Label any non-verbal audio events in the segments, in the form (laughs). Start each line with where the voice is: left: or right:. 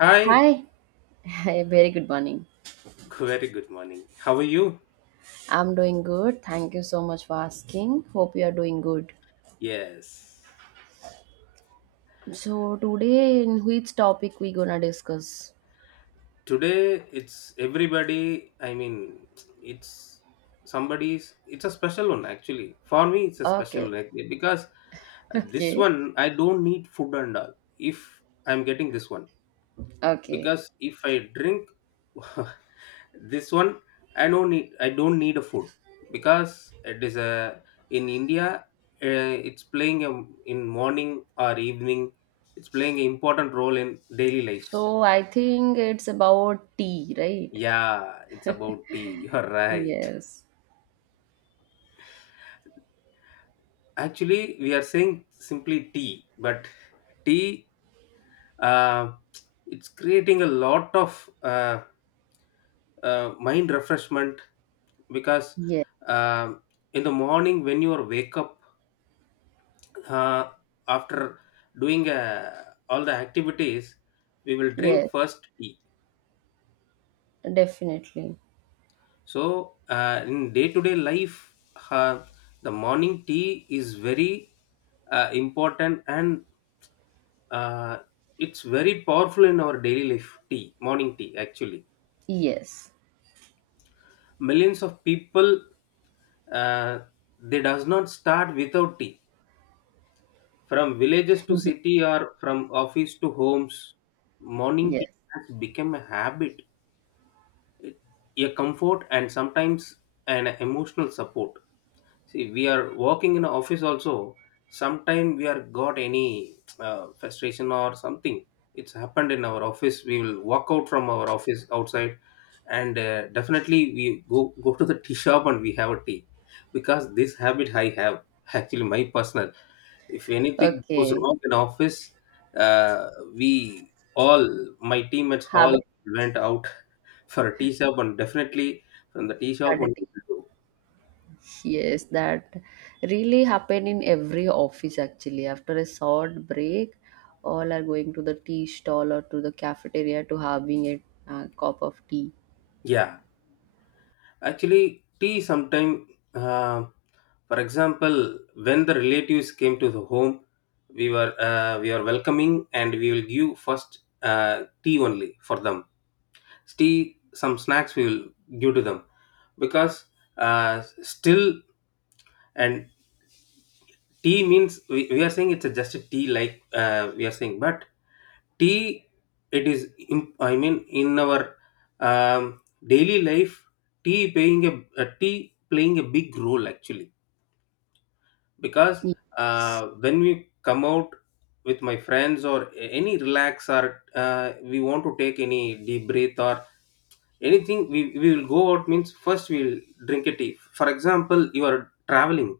left: Hi,
right: Hi, (laughs) a very good morning.
left: very good morning. How are you?
right: I'm doing good. Thank you so much for asking. Hope you are doing good.
left: Yes.
right: So today, in which topic we gonna discuss?
left: Today it's everybody, I mean, it's somebody's, it's a special one actually. For me, it's a special
right: Okay,
left: one because
right: (laughs)
left: this
right: okay,
left: one, I don't need food and all if I'm getting this one.
right: okay.
left: Because if I drink, (laughs) this one I don't need a food because it is a, in India, it's playing a, in morning or evening, it's playing an important role in daily lives.
right: So I think it's about tea, right?
left: Yeah, it's about tea, (laughs) you're right.
right: Yes,
left: Actually we are saying simply tea, but tea, uh, it's creating a lot of mind refreshment, because
right: yes,
left: um in the morning when you are wake up, uh, after doing all the activities, we will drink
right: yes,
left: first tea.
right: definitely.
left: So in day to day life, uh, the morning tea is very important, and uh, it's very powerful in our daily life, tea, morning tea actually.
right: Yes,
left: Millions of people, uh, they does not start without tea, from villages to
right: (laughs)
left: city or from office to homes. Morning tea
right: yes.
left: has become a habit, a comfort, and sometimes an emotional support. See, we are working in an office also, sometime we are got any frustration or something. It's happened in our office, we will walk out from our office outside, and definitely we go to the (laughs) tea shop and we have a tea, because this habit I have. (laughs) Actually my personal, if anything goes
right: Okay.
left: wrong in office, uh, we all, my teammates all,
right: Haven't
left: went out for a tea shop, and definitely from the tea shop
right: had a
left: one
right: tea.
left: will do.
right: Yes, that really happen in every office actually. After a short break, all are going to the tea stall or to the cafeteria to having a cup of tea.
left: Yeah. Actually tea sometime, uh, for example when the relatives came to the home, we are welcoming, and we will give first tea only for them. Tea, some snacks we will give to them, because still, and tea means we are saying it's a just a tea like we are saying, but tea, it is in, I mean in our um, daily life, tea playing a tea playing a big role actually, because
right: Yes,
left: when we come out with my friends or any relax, or we want to take any deep breath or anything, we will go out means first we will drink a tea. For example, you are traveling,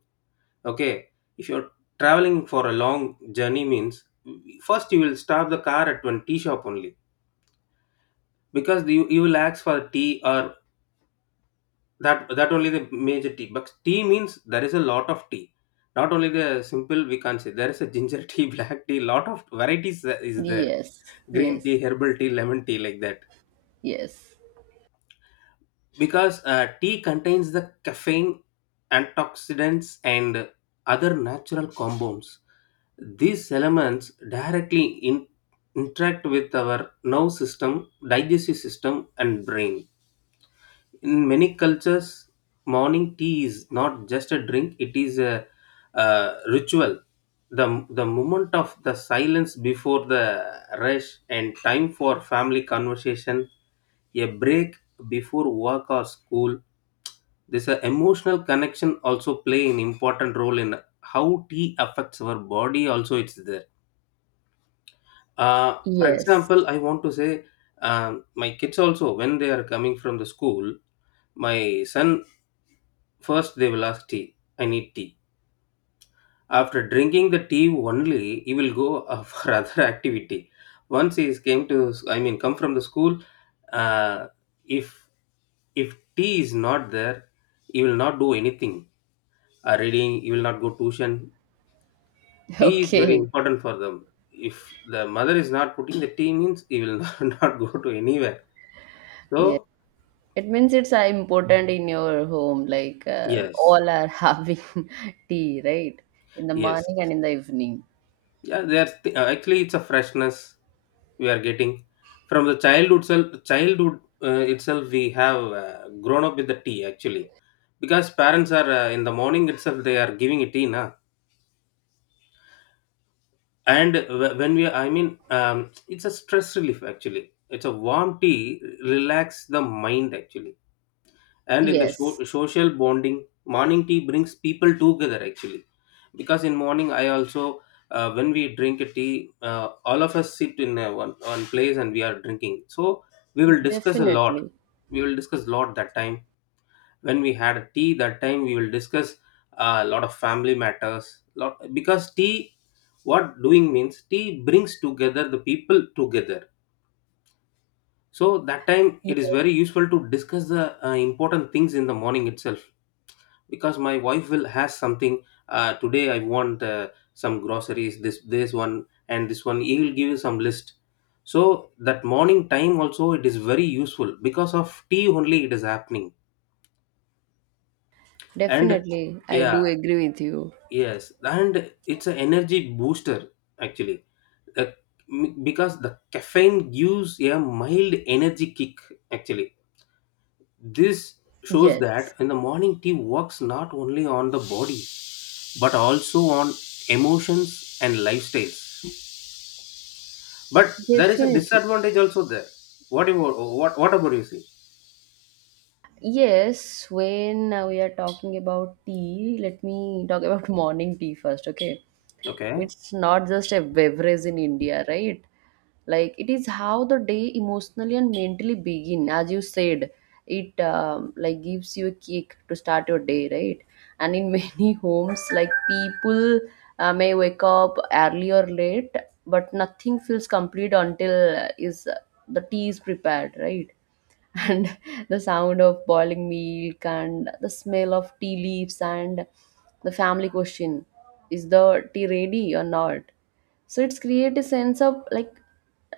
left: okay, if you're traveling for a long journey means first you will stop the car at one tea shop only, because you will ask for tea or that only the major tea. But tea means there is a lot of tea, not only the simple, we can't say. There is a ginger (laughs) tea, black tea, lot of varieties that is there,
right: yes,
left: green tea,
right: yes,
left: herbal tea, lemon tea, like that.
right: yes,
left: Because tea contains the caffeine, antioxidants, and other natural compounds. These elements directly in, interact with our nerve system, digestive system, and brain. In many cultures, morning tea is not just a drink, it is a, ritual. The moment of the silence before the rush, and time for family conversation, a break before work or school. This emotional connection also play an important role in how tea affects our body also, it's there. For
right: yes.
left: example, I want to say my kids also, when they are coming from the school, my son, first they will ask tea. I need tea. After drinking the tea only, he will go (laughs) for other activity. Once he is came to, I mean, come from the school, uh, if if tea is not there, he will not do anything. Reading, he will not go tuition.
right: (laughs)
left: Tea is very
right: Okay,
left: important for them. If the mother is not putting the tea means he will (laughs) not, not go to anywhere.
right: yeah.
left: So
right: It means it's important in your home. Like
left: yes,
right: all are (laughs) having tea, right? In the
left: yes,
right: morning and in the evening.
left: yeah. There's actually it's a freshness we are getting from the childhood self, childhood itself. We have grown up with the tea actually, because parents are in the morning itself they are giving a tea na. And when we, I mean, it's a stress relief actually. It's a warm tea relax the mind actually, and in the
right: Yes,
left: social bonding, morning tea brings people together actually, because in morning I also when we drink a tea, all of us sit in one place and we are drinking. So we will discuss a lot.
right: definitely.
left: We will discuss a lot that time. When we had a tea, that time we will discuss a lot of family matters, lot, because tea, what doing means, tea brings together the people together. So that time it is very useful to discuss the important things in the morning itself, because my wife will has something. Today I want some groceries, this one, and this one, he will give you some list. So that morning time also it is very useful because of tea only it is happening. And
right: Definitely, I
left: yeah,
right: do agree with you.
left: yes, and it's an energy booster actually. Uh, because the caffeine gives a mild energy kick actually. This shows that
right: Yes,
left: in the morning, tea works not only on the body, but also on emotions and lifestyles. But there is a
right: definitely.
left: disadvantage also there. What about, what about you see?
right: Yes, when we are talking about tea, let me talk about (laughs) morning tea first, okay?
left: Okay.
right: It's not just a beverage in India, right? Like it is how the day emotionally and mentally begin, as you said. It like gives you a kick to start your day, right? And in many (laughs) homes, like, people may wake up early or late, but nothing feels complete until is the tea is prepared, right? (laughs) And the sound of boiling milk and the smell of tea leaves, and the family question, is the tea ready or not? So it's create a sense of, like,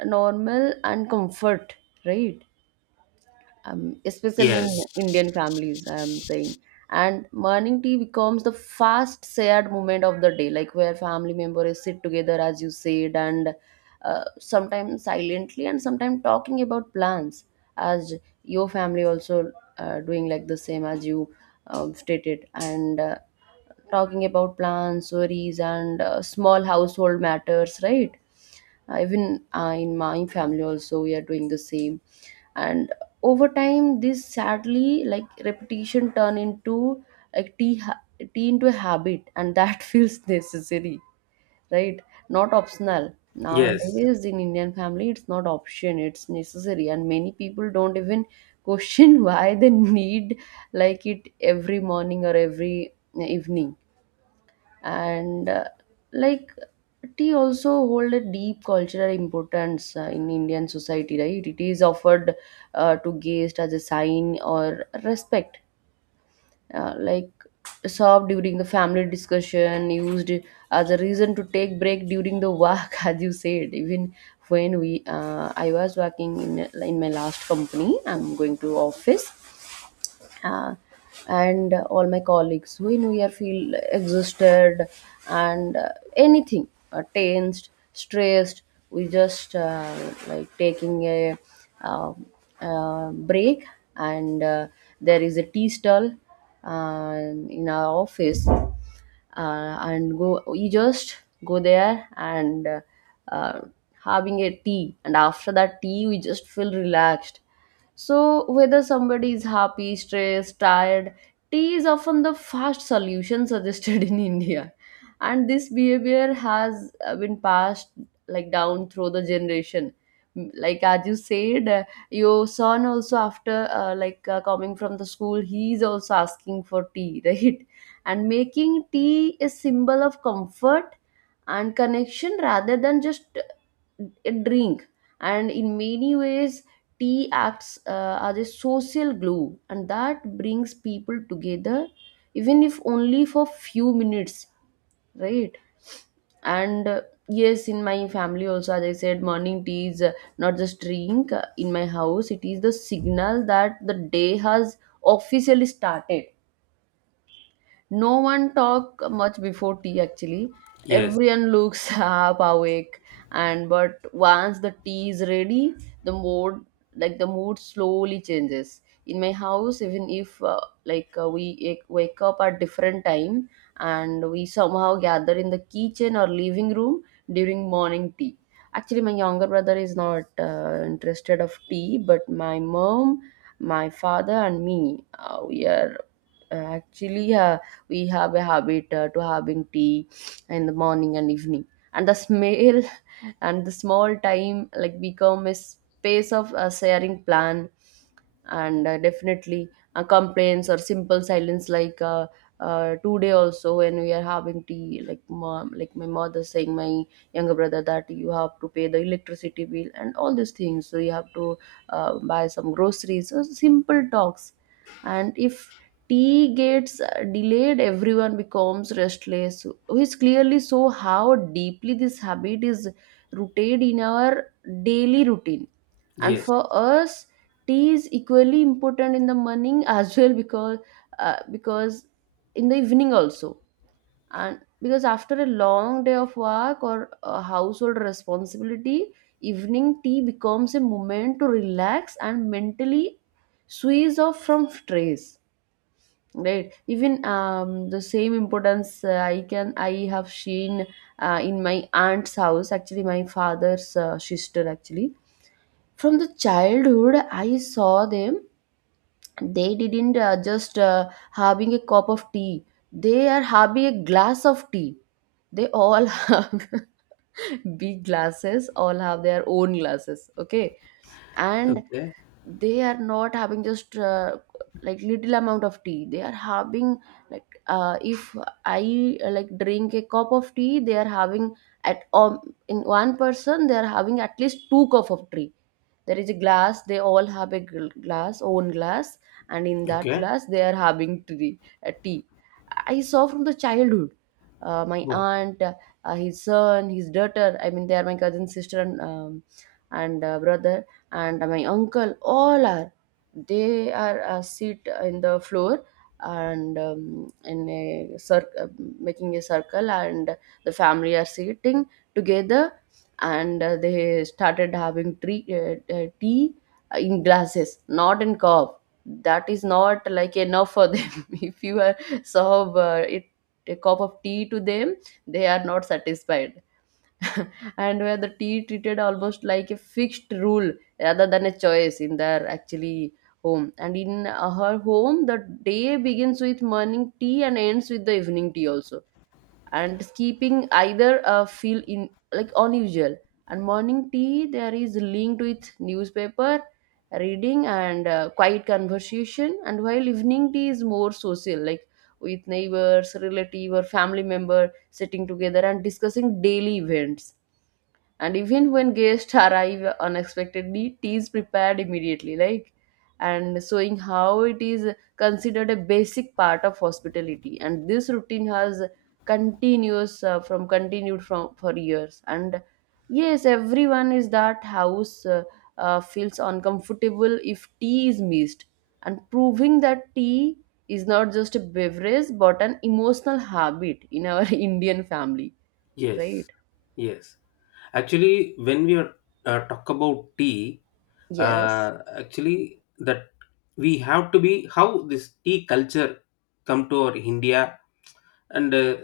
right: normal and comfort, right? Especially in
left: Yes.
right: Indian families, I'm saying. And morning tea becomes the fast shared moment of the day, like where family members sit together, as you said, and sometimes silently and sometimes talking about plans, as your family also doing like the same as you stated, and talking about plans, worries, and small household matters, right? Even in my family also we are doing the same, and over time this sadly like repetition turn into, like, tea, tea into a habit, and that (laughs) feels necessary, right? Not optional.
left: Yes.
right: Nowadays in Indian family, it's not option, it's necessary, and many people don't even question (laughs) why they need, like, it every morning or every evening. And like tea also hold a deep cultural importance in Indian society, right? It is offered to guest as a sign or respect, like served during the family discussion, used as a reason to take break during the work, (laughs) as you said. Even when we I was working in my last company, I'm going to office, uh, and all my colleagues, when we are feel exhausted and anything tensed, stressed, we just like taking a uh, break, and there is a tea stall uh, in our office, and go we just go there and uh, having a tea, and after that tea we just feel relaxed. So, whether somebody is happy, stressed, tired, tea is often the fast solution suggested in (laughs) India. And this behavior has been passed, like, down through the generation. Like as you said, your son also after like coming from the school, he is also asking for tea, (laughs) right? And making tea a symbol of comfort and connection rather than just a drink. And in many ways tea acts as a social glue, and that brings people together even if only for few minutes, right? And yes, in my family also, as I said, morning tea is not just drink. In my house it is the signal that the day has officially started. No one talk much before tea, actually.
left: Yes.
right: Everyone looks (laughs) half awake, and but once the tea is ready, the mood the mood slowly changes. In my house, even if like we wake up at different time, and we somehow gather in the kitchen or living room during morning tea. Actually, my younger brother is not interested of tea, but my mom, my father, and me, we are, actually, we have a habit to having tea in the morning and evening. And the smell (laughs) and the small time, like, become a space of sharing plan and definitely complaints or simple silence, like today also when we are having tea, like, mom, like my mother saying my younger brother that you have to pay the electricity bill and all these things, so you have to buy some groceries, so simple talks. And if tea gets delayed, everyone becomes restless, which clearly show how deeply this habit is rooted in our daily routine. And
left: Yes.
right: for us, tea is equally important in the morning (laughs) as well, because in the evening also, and because after a long day of work or a household responsibility, evening tea becomes a moment to relax and mentally switch off from stress. Right. Even the same importance I have seen in my aunt's house. Actually, my father's sister. Actually, from the childhood, I saw them. They didn't just having a cup of tea. They are having a glass of tea. They all (laughs) have big glasses. All have their own glasses. Okay, and
left: Okay.
right: they are not having just like little amount of tea. They are having, like, if I like drink a cup of tea, they are having at in one person they are having at least two cup of tea. There is a glass, they all have a glass, own glass, and in that
left: Okay.
right: glass they are having tea, tea. I saw from the childhood my
left: Oh.
right: aunt, his son, his daughter, I mean, they are my cousin sister and brother and my uncle, all are, they are sit in the floor and in a circle, making a circle, and the family are sitting together, and they started having tea in glasses, not in cup. That is not, like, enough for them. (laughs) If you are serve it a cup of tea to them, they are not satisfied, and where the tea treated almost like a fixed rule rather than a choice in their, actually, home. And in her home the day begins with morning tea and ends with the evening tea also, and skipping either feel in, like, unusual. And morning tea there is linked with newspaper reading and quiet conversation, and while evening tea is more social, like with neighbors, relative, or family member sitting together and discussing daily events, and even when guests arrive unexpectedly tea is prepared immediately, like, and showing how it is considered a basic part of hospitality. And this routine has continuous from continued from for years, and yes, everyone is that house, feels uncomfortable if tea is missed, and proving that tea is not just a beverage but an emotional habit in our (laughs) Indian family,
left: Yes.
right: right?
left: Yes. Actually, when we are talk about tea,
right: Yes.
left: actually that, we have to be how this tea culture come to our India, and uh,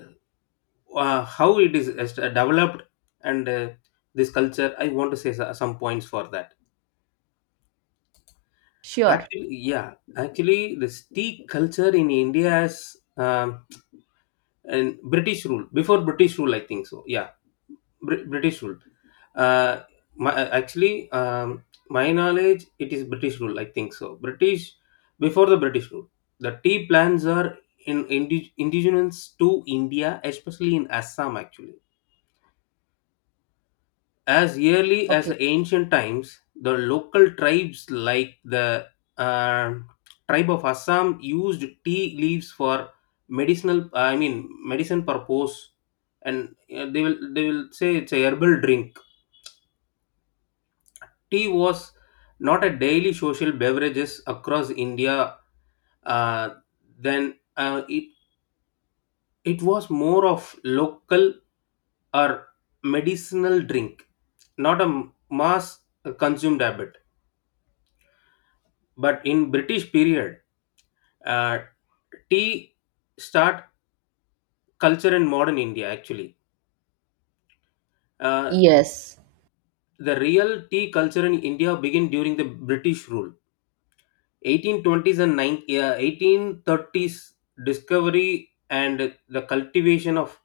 left: uh, how it is developed, and this culture I want to say some points for that.
right: Sure.
left: Actually yeah, actually this tea culture in India is, and British rule, before British rule I think so, yeah. British rule, uh, my, actually my knowledge it is British rule I think so, British, before the British rule, the tea plants are in, indigenous to India, especially in Assam actually. As early as
right: Okay.
left: ancient times, the local tribes like the uh, tribe of Assam used tea leaves for medicinal, I mean, medicine purpose, and they will say it's a herbal drink. Tea was not a daily social beverages across India. Uh, then it was more of local or medicinal drink, not a mass consumed habit. But in British period, uh, tea start culture in modern India actually. Uh,
right: Yes.
left: the real tea culture in India began during the British rule. 1820s and 9, 1830s, discovery and the cultivation of,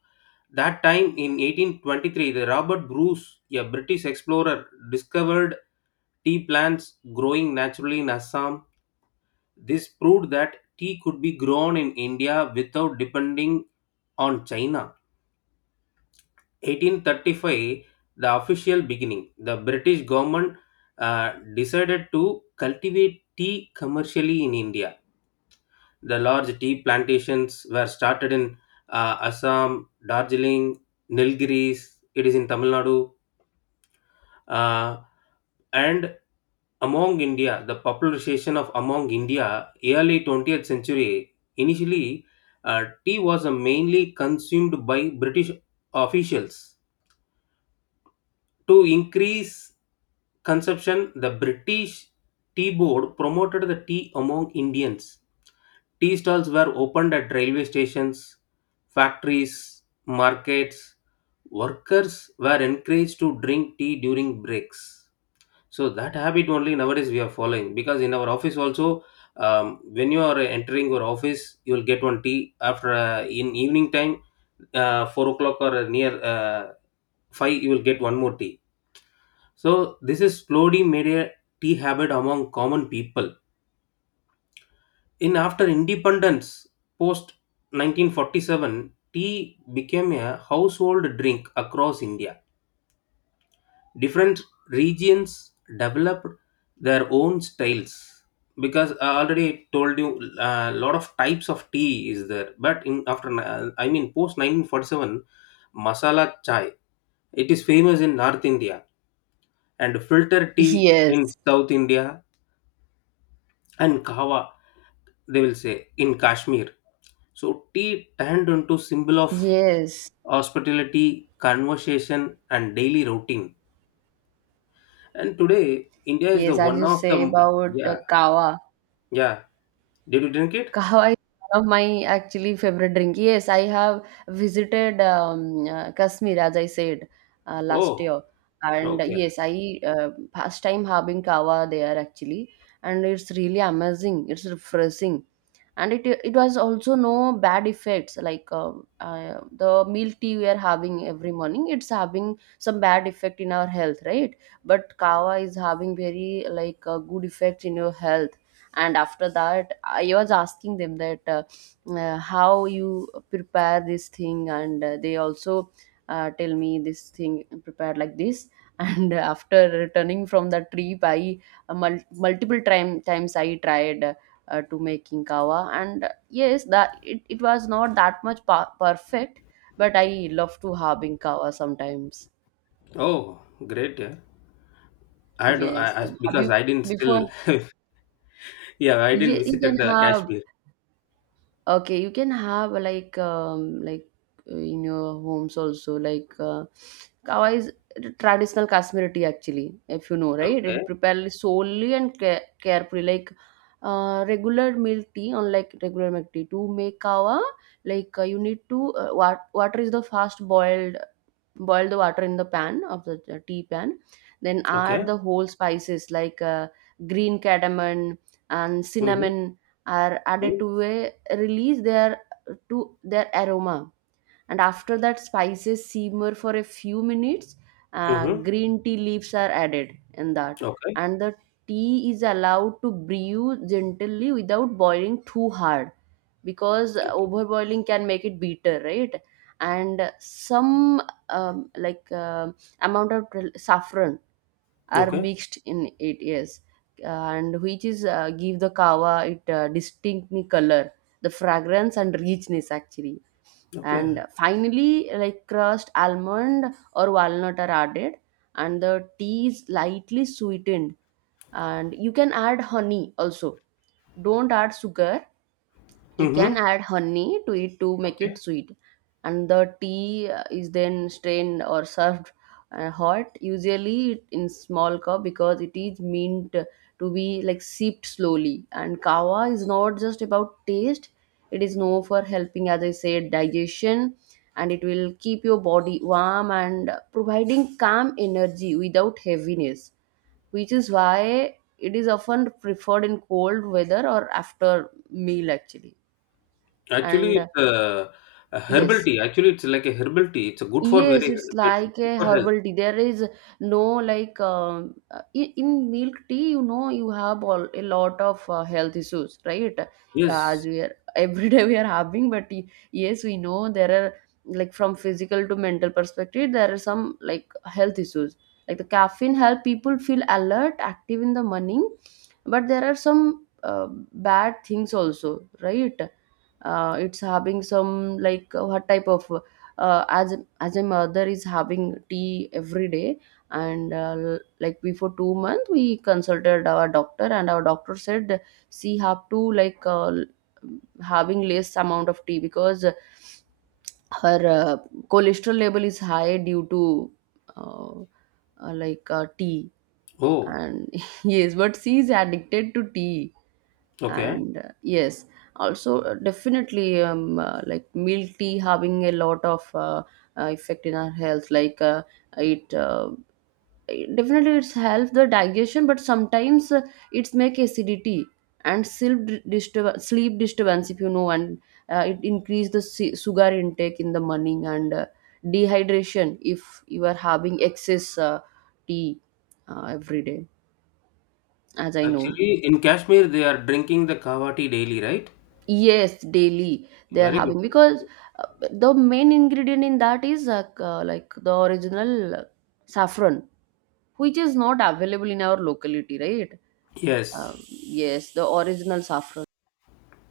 left: that time in 1823, the Robert Bruce, a British explorer, discovered tea plants growing naturally in Assam. This proved that tea could be grown in India without depending on China. 1835, the official beginning. The British government decided to cultivate tea commercially in India. The large tea plantations were started in Assam, Darjeeling, Nilgiris. It is in Tamil Nadu. Uh, and among India, the popularization of among India, early 20th century, initially tea was mainly consumed by British officials. To increase consumption, the British Tea Board promoted the tea among Indians. Tea stalls were opened at railway stations, factories, markets. Workers were encouraged to drink tea during breaks. So that habit only nowadays we are following, because in our office also, when you are entering your office, you will get one tea, after in evening time, 4 o'clock or near five, you will get one more tea. So this is slowly made a tea habit among common people. In after independence, post 1947, tea became a household drink across India. Different regions developed their own styles, because I already told you a lot of types of tea is there. But in after I mean post 1947, masala chai, it is famous in North India, and filter tea in
right: Yes.
left: South India, and kava they will say in Kashmir. So tea turned into symbol of
right: Yes.
left: hospitality, conversation, and daily routine. And today, India is the
right: Yes. As
left: one
right: you
left: of
right: say
left: the.
right: about
left: Yeah,
right: kava,
left: yeah. Did you drink it?
right: kahwa is one of my, actually, favorite drink. Yes, I have visited Kashmir as I said last
left: Oh,
right: year, and
left: okay.
right: yes, I first time having kahwa there actually, and it's really amazing. It's refreshing, and it was also no bad effects, like the milk tea we are having every morning. It's having some bad effect in our health, right? But kahwa is having very like a good effect in your health. And after that I was asking them that how you prepare this thing, and they also tell me this thing prepared like this (laughs) and after returning from the trip I multiple times I tried to making kawa. And yes, it was not that much perfect, but I love to having kawa sometimes.
left: Oh, great. Yeah. I don't,
right: Yes,
left: I
right: and have
left: because
right: you
left: I didn't still.
right: before?
left: (laughs) Yeah, I didn't
right: Yeah, you
left: visited
right: can
left: the
right: have.
left: Kashmir.
right: Okay, you can have in your homes also, like kawa is traditional kashmiri tea actually, if you know, right?
left: Okay,
right: It prepared solely and carefully, like regular milk tea. Unlike regular milk tea, to make kawa, like you need to water is the fast boiled, boil the water in the pan of the tea pan, then
left: okay.
right: add the whole spices like green cardamom and
left: Mm-hmm.
right: cinnamon are added
left: Mm-hmm.
right: to a release their to their aroma. And after that spices simmer for a few minutes,
left: Mm-hmm.
right: green tea leaves are added in that,
left: Okay,
right: and the tea is allowed to brew gently without boiling too hard, because
left: okay,
right: overboiling can make it bitter, right? And some um, like um amount of saffron are
left: okay,
right: mixed in it. Yes. And which is give the kava it distinct color, the fragrance and richness actually.
left: okay.
right: And finally, like crushed almond or walnut are added, and the tea is lightly sweetened, and you can add honey also. Don't add sugar. You
left: Mm-hmm.
right: can add honey to it to make
left: Okay.
right: it sweet. And the tea is then strained or served hot, usually in small cup, because it is meant to be like sipped slowly. And kava is not just about taste, it is known for helping, as I said, digestion, and it will keep your body warm and providing calm energy without heaviness, which is why it is often preferred in cold weather or after meal actually.
left: Actually,
right: And
left: it's a herbal
right: yes.
left: tea. Actually, it's like a herbal tea. It's a good for
right: Yes,
left: very
right: it's
left: good
right: like a
left: for health.
right: herbal tea. There is no, like in milk tea, you know, you have all, a lot of health issues, right? As
left: Yes.
right: we are (laughs) every day we are having, but yes, we know there are like from physical to mental perspective, there are some like health issues. Like the caffeine help people feel alert, active in the morning, but there are some bad things also, right? It's having some like what type of uh, as as a mother is having tea every day. And like before 2 months we consulted our doctor, and our doctor said she have to like having less amount of tea because her cholesterol level is high due to uh, tea.
left: Oh,
right: And (laughs) yes, but she is addicted to tea.
left: okay.
right: And yes, also definitely like milk tea having a lot of effect in our health, like it, uh, it definitely it's help the digestion, but sometimes it's make acidity and sleep sleep disturbance, if you know. And it increase the sugar intake in the morning, and dehydration if you are having excess tea every day, as I know.
left: Actually, in Kashmir, they are drinking the kava tea daily, right?
right: Yes, daily they are
left: Very good.
right: having, because uh, the main ingredient in that is like the original saffron, which is not available in our locality, right?
left: Yes.
right: Yes, the original saffron.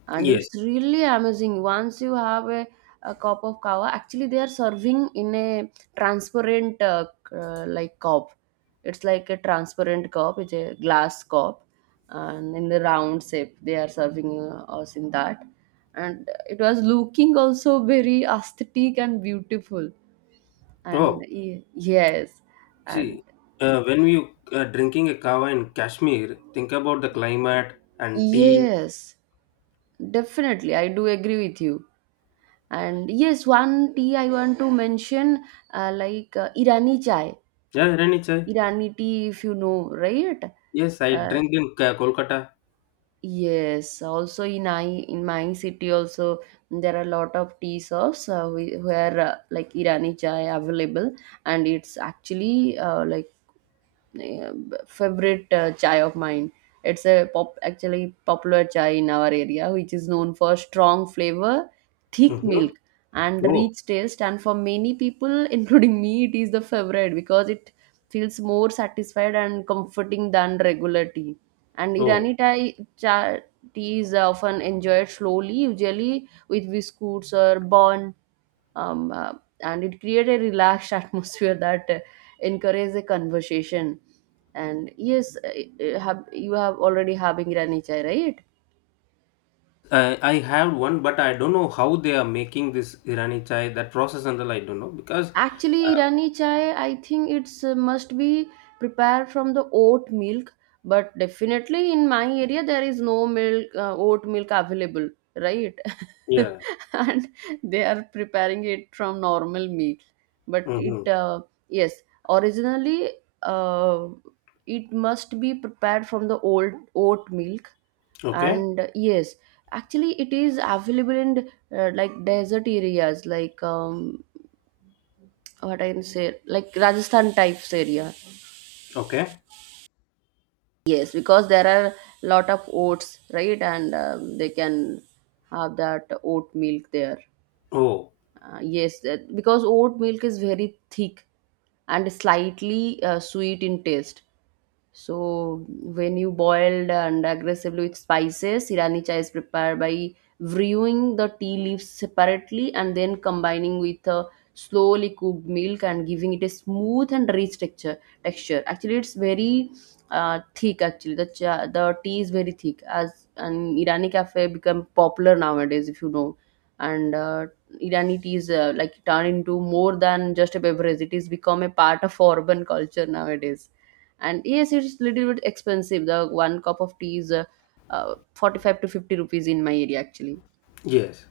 right: And
left: Yes.
right: it's really amazing once you have a cup of kava. Actually, they are serving in a transparent like cup. It's like a transparent cup, it's a glass cup. And in the round shape they are serving us in that, and it was looking also very aesthetic and beautiful.
left: Oh,
right: And yes. And
left: see, when you are drinking a kava in Kashmir, think about the climate and tea.
right: yes, definitely I do agree with you. And yes, one tea I want to mention, Irani chai,
left: Yeah, Rani chai.
right: Irani tea, if you know, right?
left: Yes, I
right: Uh,
left: drink in Kolkata.
right: yes, also in my city also there are a lot of tea shops where like Irani chai available, and it's actually uh, favorite chai of mine. It's a popular chai in our area, which is known for strong flavor, thick
left: Mm-hmm.
right: milk, and
left: Oh,
right: rich taste. And for many people, (laughs) including me, it is the favorite because it feels more satisfied and comforting than regular tea. And
left: oh.
right: Irani Thai tea is often enjoyed slowly, usually with biscuits or bun, um, uh, and it created a relaxed (laughs) atmosphere that encouraged the conversation. And yes, you have already having ranichai, right?
left: I have one, but I don't know how they are making this Irani chai. That process and all I don't know because, uh,
right: Actually, Irani chai, I think it's must be prepared from the oat milk, but definitely in my area there is no milk oat milk available, right?
left: yeah.
right: (laughs) And they are preparing it from normal milk. But
left: Hmm.
right: it yes, originally uh, it must be prepared from the old oat milk.
left: Okay.
right: And yes, actually it is available in like desert areas, like what I can say, like Rajasthan types area.
left: Okay.
right: Yes, because there are lot of oats, right? And they can have that oat milk there.
left: Oh,
right: Yes, that, because oat milk is very thick and slightly sweet in taste. So when you boiled and aggressively with spices, Irani chai is prepared by brewing the tea leaves separately and then combining with a slowly cooked milk, and giving it a smooth and rich texture. Texture actually, it's very thick. Actually, the the tea is very thick. As an Irani cafe become popular nowadays, if you know, and Irani tea is like turned into more than just a beverage. It is become a part of urban culture nowadays. And yes, it's little bit expensive, the one cup of tea is 45 to 50 rupees in my area actually.
left: yes.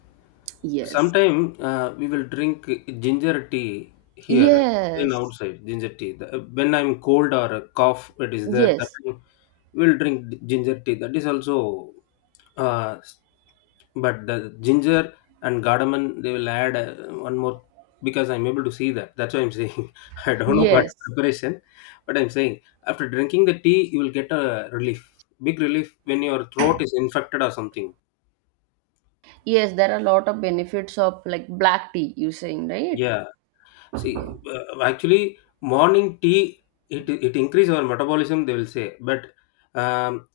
right: Yes,
left: Sometime we will drink ginger tea here, in
right: yes,
left: outside ginger tea. The- When I'm cold or a cough, it is there. That
right: yes,
left: time we'll drink ginger tea. That is also uh, but the ginger and cardamom, they will add one more, because I'm able to see that. That's why I'm saying. (laughs) I don't know about
right: yes,
left: preparation, but I'm saying after drinking the tea, you will get a relief, big relief when your throat is infected or something.
right: yes, there are a lot of benefits of like black tea, you saying, right?
left: Yeah. See, actually, morning tea, it increase our metabolism, they will say, but um,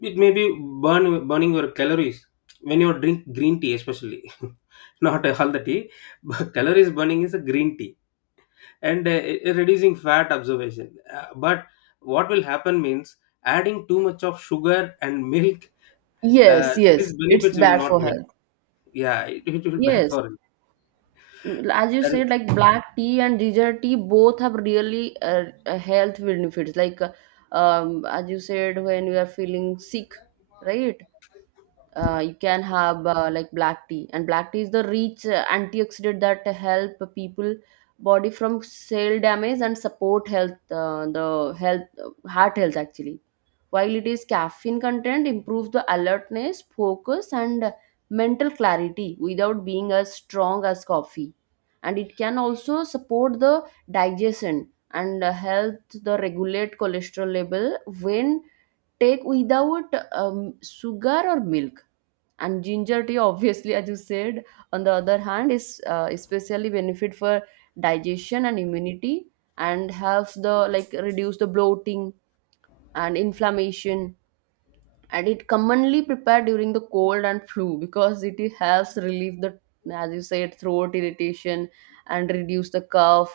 left: it may be burning your calories when you drink green tea, especially, (laughs) not all the tea, but calories burning is a green tea, and reducing fat observation. But what will happen means adding too much of sugar and milk,
right: Yes,
left: these
right: yes, it's
left: benefits you will
right: bad
left: not
right: for
left: get.
right: health.
left: Yeah, it will be bad
right: Yes,
left: for you.
right: as you
left: That is-
right: said, like black tea and ginger tea both have really health benefits, like as you said, when you are feeling sick, right? You can have like black tea. And black tea is the rich antioxidant that help people body from cell damage and support health, the health heart health actually, while it is caffeine content improves the alertness, focus and mental clarity without being as strong as coffee. And it can also support the digestion and help the regulate cholesterol level when take without sugar or milk. And ginger tea, obviously, as you said, on the other hand, is especially benefit for digestion and immunity, and helps the like reduce the bloating and inflammation. And it commonly prepared during the cold and flu, because it has relieved the, as you said, throat irritation, and reduce the cough.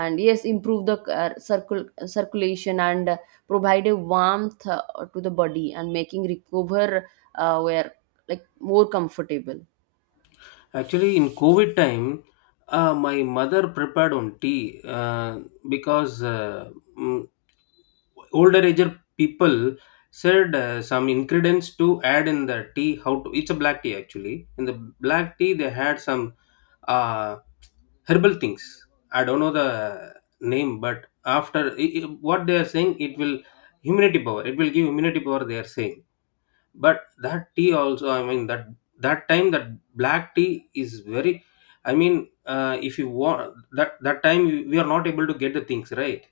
right: And yes, improve the circulation and provide a warmth to the body and making recover where like more comfortable.
left: Actually, in COVID time, my mother prepared on tea because mm, older ager people said some ingredients to add in the tea. How to? It's a black tea actually. In the black tea, they had some uh, herbal things, I don't know the name, but after what they are saying, it will immunity power, it will give immunity power they are saying. But that tea also, I mean that, that time that black tea is very, I mean, if you want that, that time we are not able to get the things, right?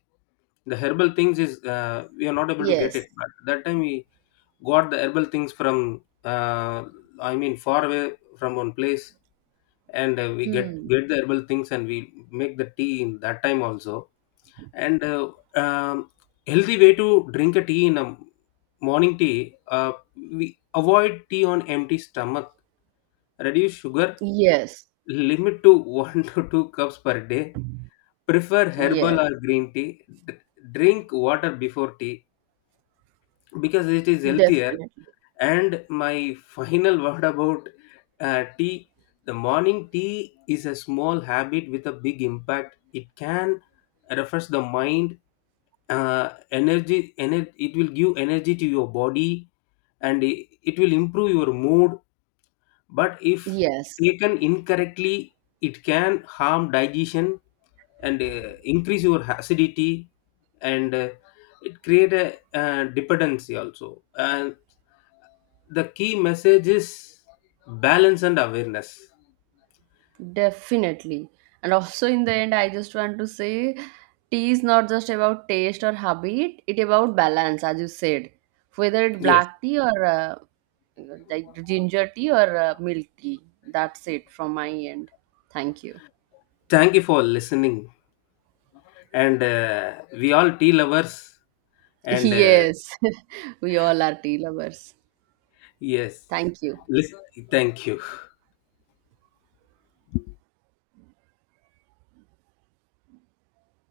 left: The herbal things is we are not able to get
right: Yes.
left: it, but that time we got the herbal things from uh, I mean far away from one place, and we get
right: Hmm.
left: get the herbal things, and we make the tea in that time also. And um, healthy way to drink a tea in a morning tea, we avoid tea on empty stomach, reduce sugar,
right: Yes,
left: limit to (laughs) 1 to 2 cups per day, prefer herbal or
right: yes,
left: green tea, drink water before tea, because it is healthier.
right: definitely.
left: And my final (laughs) word about tea, the morning tea is a small habit with a big impact. It can refresh the mind, it will give energy to your body, and it will improve your mood. But if
right: Yes.
left: taken incorrectly, it can harm digestion, and increase your acidity, and it create a dependency also, and the key message is balance and awareness.
right: Definitely. And also in the end, I just want to say tea is not just about taste or habit, it about balance, as you said. Whether it's
left: Yes.
right: black tea, or like ginger tea, or milk tea. That's it from my end. Thank you.
left: Thank you for listening. And we all tea lovers.
right: (laughs)
left: And
right: Yes, (laughs) we all are tea lovers.
left: yes,
right: Thank you.
left: listen, thank you.